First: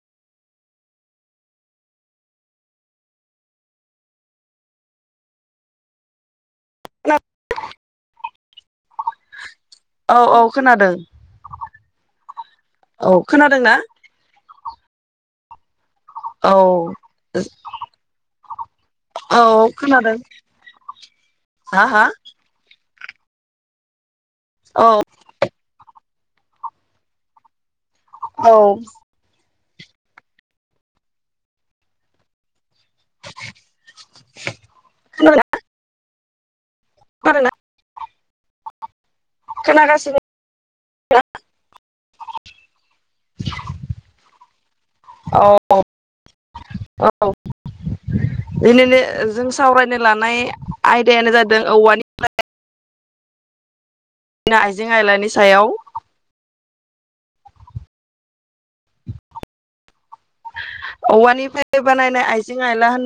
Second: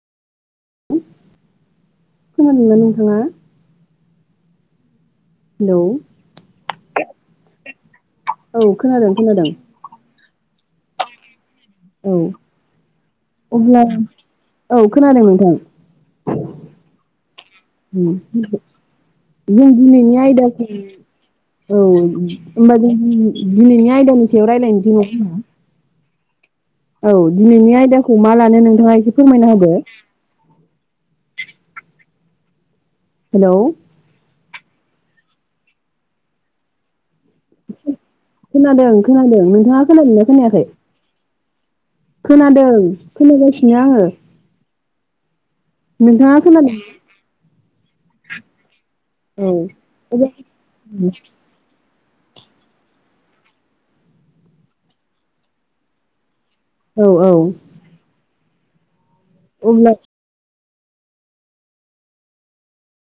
[inaudible] खोनादोंना नोंथाङा? हेलौ [unintelligible] औ खोनादों खोनादों। औ औ खोनादों औ औ खोनादोंना अब्ला औ खोनादों नोंथां। औ औ [inaudible] जों दिनैनि खोनादों आयदाखौ औ हा हा होनबा जों दिनै दिनैनि आयदानि सायाव औ रायलायनायनोसै [unintelligible] औ दिनैनि आयदा खौ मा लानो नोंथाङा एसे फोरमायना होदो। [unintelligible] हेलौ खोनाबायना? खोनादों। खोनादों नोंथाङा खोनागासिनो खोनादोंना खोनायाखै? [inaudible] खोनादों खोनागासिनो आङो। औ नोंथांआ खोनादों [unintelligible] [unintelligible] औ जों सावरायनो लानाय आयदायानो जादों औवानि [inaudible] आइजें आयलानि सायाव। औ औ। [unintelligible] औवानिफ्राय बानायनाय आइजें आइला होन